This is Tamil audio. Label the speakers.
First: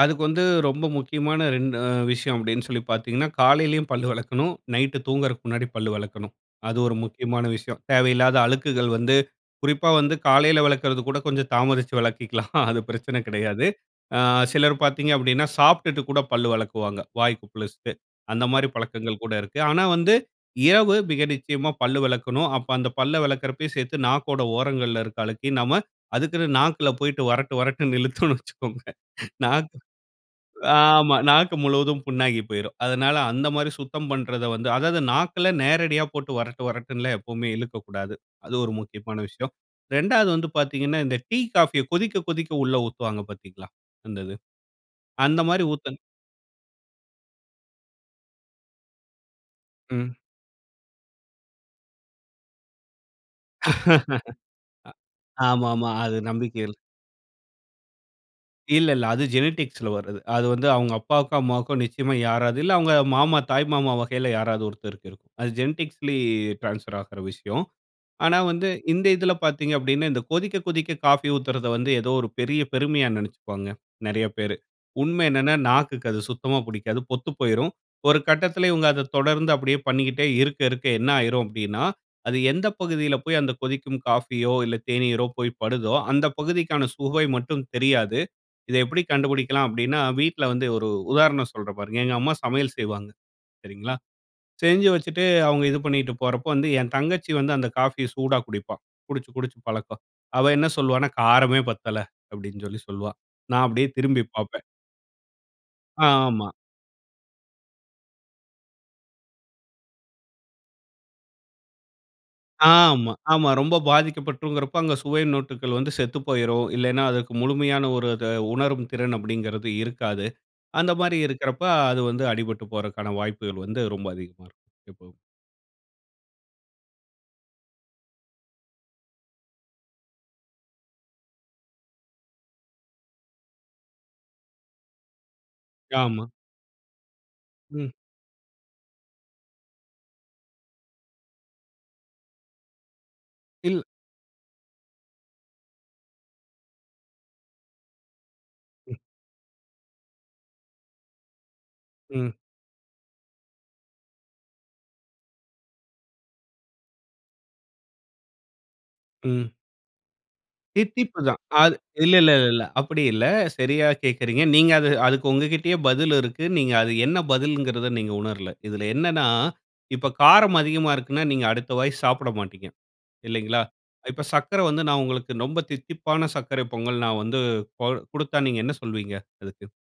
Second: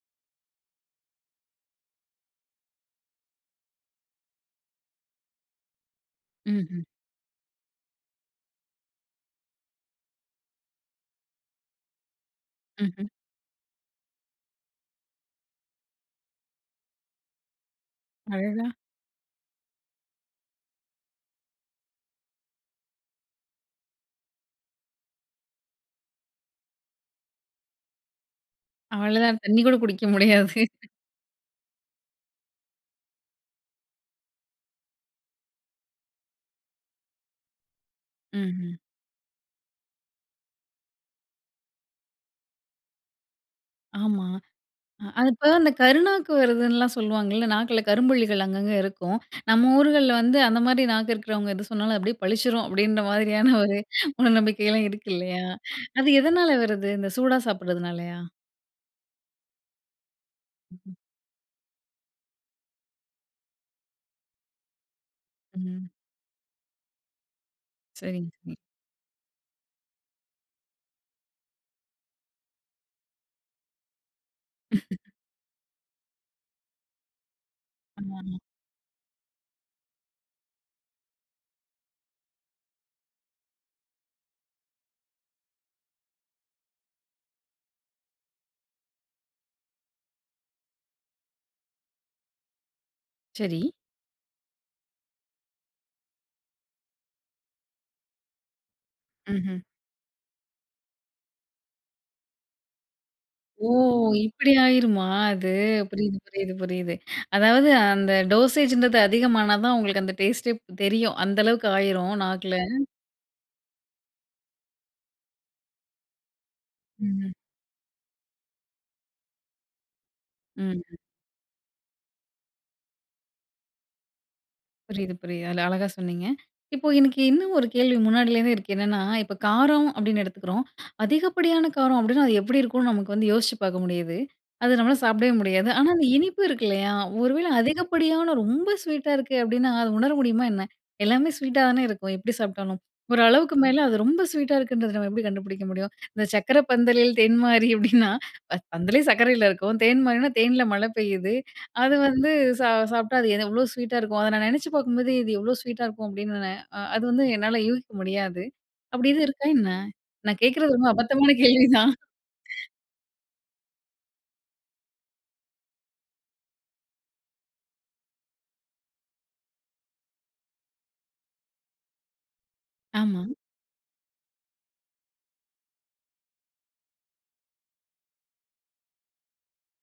Speaker 1: அதுக்கு வந்து ரொம்ப முக்கியமான 2 விஷயம் அப்படின்னு சொல்லி பார்த்தீங்கன்னா, காலையிலேயும் பல்லு விலக்கணும், நைட்டு தூங்குறதுக்கு முன்னாடி பல்லு விலக்கணும். அது
Speaker 2: ம்ஹ்ம்.
Speaker 1: ஒரு முக்கியமான விஷயம். தேவையில்லாத அழுக்குகள் வந்து குறிப்பா வந்து காலையில விலக்கறது கூட கொஞ்சம் தாமதித்து விலக்கிலாம், அது
Speaker 2: ம்ஹ்ம்.
Speaker 1: பிரச்சனை கிடையாது. அ சிலர் பார்த்தீங்க அப்படின்னா சாப்பிட்டுட்டு கூட பல் விலக்குவாங்க, வாய் குப்பளிச்சிட்டு. அந்த மாதிரி
Speaker 2: அடடா.
Speaker 1: பழக்கங்கள் கூட இருக்கு. ஆனா வந்து இரவு மிக நிச்சயமா பல் விலக்கணும். அப்ப அந்த பல்லை விலக்கறப்பையும் சேர்த்து நாக்கோட ஓரங்கள்ல இருக்கிற அழுக்கையும் நாம அதுக்குன்னு நாக்கில் போயிட்டு வரட்டு வரட்டுன்னு இழுத்தோம்னு வச்சுக்கோங்க,
Speaker 2: அவ்வளோதான், தண்ணி கூட
Speaker 1: நாக்கு
Speaker 2: குடிக்க முடியாது.
Speaker 1: ஆமா. நாக்கு முழுவதும் புண்ணாகி போயிறும். அதனால் அந்த மாதிரி சுத்தம் பண்றத வந்து அதாவது நாக்கில நேரடியா போட்டு வரட்டு வரட்டுன்னுல்லாம் எப்போமே இழுக்கக்கூடாது.
Speaker 2: ம்,
Speaker 1: அது ஒரு
Speaker 2: ம்.
Speaker 1: முக்கியமான விஷயம். 2வது வந்து பார்த்தீங்கனா இந்த டீ, காஃபிய கொதிக்க கொதிக்க உள்ளே உத்துவாங்க பார்த்தீங்களா? அந்த
Speaker 2: ஆமா.
Speaker 1: இது.
Speaker 2: அது
Speaker 1: அந்த
Speaker 2: இப்போ
Speaker 1: மாதிரி
Speaker 2: அந்த
Speaker 1: ஊத்தண்
Speaker 2: கருநாக்கு வருதுன்னுலாம் சொல்லுவாங்கல்ல. நாக்கில கரும்புள்ளிகள் அங்க அங்க இருக்கும். நம்ம
Speaker 1: ம்.
Speaker 2: ஊர்களில வந்து, அந்த மாதிரி நாக்கு இருக்கிறவங்க எது சொன்னாலும் அப்படியே பளிச்சிடும் அப்படின்ற மாதிரியான ஒரு மூடநம்பிக்கைலாம் இருக்கு இல்லையா?
Speaker 1: அ, ஆமாமா.
Speaker 2: அது
Speaker 1: அது
Speaker 2: எதனால
Speaker 1: நம்பிக்கை இல்
Speaker 2: வருது? இந்த சூடா சாப்பிட்றதுனாலையா?
Speaker 1: இல்ல, இல்ல. அது ஜெனடிக்ஸ்ல வர்றது. அது வந்து அவங்க
Speaker 2: ம்.
Speaker 1: அப்பாக்கோ, அம்மாக்கோ நிச்சயமா யாராவது இல்ல அவங்க மாமா, தாய் மாமா வகையில யாராவது ஒருத்தருக்கு இருக்கும். அது
Speaker 2: ம்.
Speaker 1: ஜெனடிக்ஸ்ல டிரான்ஸ்பர் ஆகிற விஷயம்.
Speaker 2: சரிங்க,
Speaker 1: ஆனா
Speaker 2: சரி.
Speaker 1: வந்து இந்த இதில பார்த்தீங்கனா, இந்த கொதிக்க கொதிக்க காஃபி ஊத்துறத வந்து ஏதோ ஒரு பெரிய பெருமையா நினைச்சுக்குவாங்க நிறைய பேர். உண்மை என்னனா, நாக்குக்கு அது சுத்தமா பிடிக்காது, பொத்து போயிரும். ஒரு
Speaker 2: ம்.
Speaker 1: கட்டத்தில இவங்க அத தொடர்ந்து அப்படியே பண்ணிகிட்டே இருக்க இருக்க என்ன ஆயிரும் அப்படின்னா, அது எந்த பகுதியில போய் அந்த கொதிக்கும் காஃபியோ இல்ல தேனீரோ போய் படுதோ, அந்த பகுதிக்கான சுவை மட்டும் தெரியாது. இத எப்படி கண்டுபிடிக்கலாம்? அப்படின்னா, வீட்ல வந்து ஒரு உதாரணம் சொல்றேன். பாருங்க. எங்க அம்மா சமையல் செய்வாங்க.
Speaker 2: சரி.
Speaker 1: சரிங்களா? செஞ்சு வச்சுட்டு அவங்க இது பண்ணிட்டு போறப்ப வந்து என் தங்கச்சி வந்து அந்த காஃபிய சூடா குடிப்பா. குடிச்சு, குடிச்சு
Speaker 2: ம்ஹ்ம்.
Speaker 1: பழக்கம். அவ என்ன சொல்லுவான்னா "காரமே பத்தல" அப்படின்னு சொல்லி சொல்வா. நான்
Speaker 2: ஓ!
Speaker 1: அப்படியே திரும்பி
Speaker 2: இப்படி
Speaker 1: பார்ப்பேன்.
Speaker 2: ஆயிருமா? அது.
Speaker 1: ஆ,
Speaker 2: புரியுது,
Speaker 1: ஆமா.
Speaker 2: புரியுது, புரியுது. அதாவது அந்த டோசேஜ்ன்றது அதிகமானா தான் உங்களுக்கு அந்த டேஸ்ட்டே தெரியும், அந்த அளவுக்கு ஆயிரும் நாக்கில.
Speaker 1: ஆமா, ஆமா. ரொம்ப பாதிக்கப்பட்டுறும்கிறப்ப, அங்க சுவை மொட்டுகள் வந்து செத்து போயிரும். இல்லைன்னா அதுக்கு
Speaker 2: ம்.
Speaker 1: முழுமையான ஒரு அத உணரும் திறன் அப்படின்றது இருக்காது.
Speaker 2: ம்.
Speaker 1: அந்த மாதிரி இருக்கிறப்ப அது வந்து அடிபட்டு போறதுக்கான வாய்ப்புகள் வந்து ரொம்ப அதிகமா இருக்கும். இப்ப.
Speaker 2: புரியுது, புரியுது. அது அழகா சொன்னிங்க. இப்போ எனக்கு இன்னும் ஒரு கேள்வி முன்னாடிலேருந்தே இருக்கு. என்னென்னா, இப்போ காரம் அப்படின்னு எடுத்துக்கிறோம். அதிகப்படியான காரம் அப்படினா, அது எப்படி இருக்கும்னு நமக்கு வந்து யோசிச்சு பார்க்க முடியுது. அது நம்மளால சாப்பிடவே முடியாது. ஆனா, அந்த
Speaker 1: ஆமா.
Speaker 2: இனிப்பு இருக்கு இல்லையா? ஒருவேள
Speaker 1: ம்.
Speaker 2: அதிகப்படியான, ரொம்ப ஸ்வீட்டா இருக்கு அப்படினா, அத உணர முடியுமா என்ன? எல்லாமே ஸ்வீட்டா தானே இருக்கும், எப்படி சாப்பிட்டாலும்? ஓரளவு அதுக்கு மேலே
Speaker 1: இல்ல.
Speaker 2: அது ரொம்ப ஸ்வீட்டா இருக்குன்றத நம்ம எப்படி கண்டுபிடிக்க முடியும்? இந்த "சர்க்கரை பந்தலில் தேன் மாறி" அப்படின்னா,
Speaker 1: ம்.
Speaker 2: பந்தலே சர்க்கரையில இருக்கும். தேன் மாறினா, தேன்ல மழை பெய்யுது. அது வந்து
Speaker 1: ம்.
Speaker 2: சா சாப்பிட்டா அது எவ்வளோ ஸ்வீட்டா இருக்கும்? அத நான் நினச்சு பார்க்கும்போது, இது எவ்வளோ ஸ்வீட்டா இருக்கும் அப்படின்னு, அது வந்து என்னால யூகிக்க முடியாது. அப்படி எதும் இருக்கா
Speaker 1: ம்.
Speaker 2: என்ன? நான் கேட்கறது ரொம்ப
Speaker 1: தித்திப்பு
Speaker 2: அபத்தமான
Speaker 1: தான் அது
Speaker 2: கேள்விதான்.
Speaker 1: இல்ல, இல்ல, இல்ல, இல்ல. அப்படி இல்ல, சரியா கேட்கிறீங்க. நீங்க அது அதுக்கு உங்க கிட்டயே பதில் இருக்கு. நீங்க அது என்ன பதில்ங்கறத நீங்க உணரல. இதில் என்னனா இப்ப காரம் அதிகமா இருக்குன்னா நீங்க அடுத்த வாய் சாப்பிட மாட்டீங்க
Speaker 2: ஆமா.
Speaker 1: இல்லைங்களா? இப்ப சர்க்கரை வந்து நான் உங்களுக்கு ரொம்ப தித்திப்பான சர்க்கரை பொங்கல் நான் வந்து கொ குடுத்தா நீங்க என்ன சொல்லுவீங்க அதுக்கு?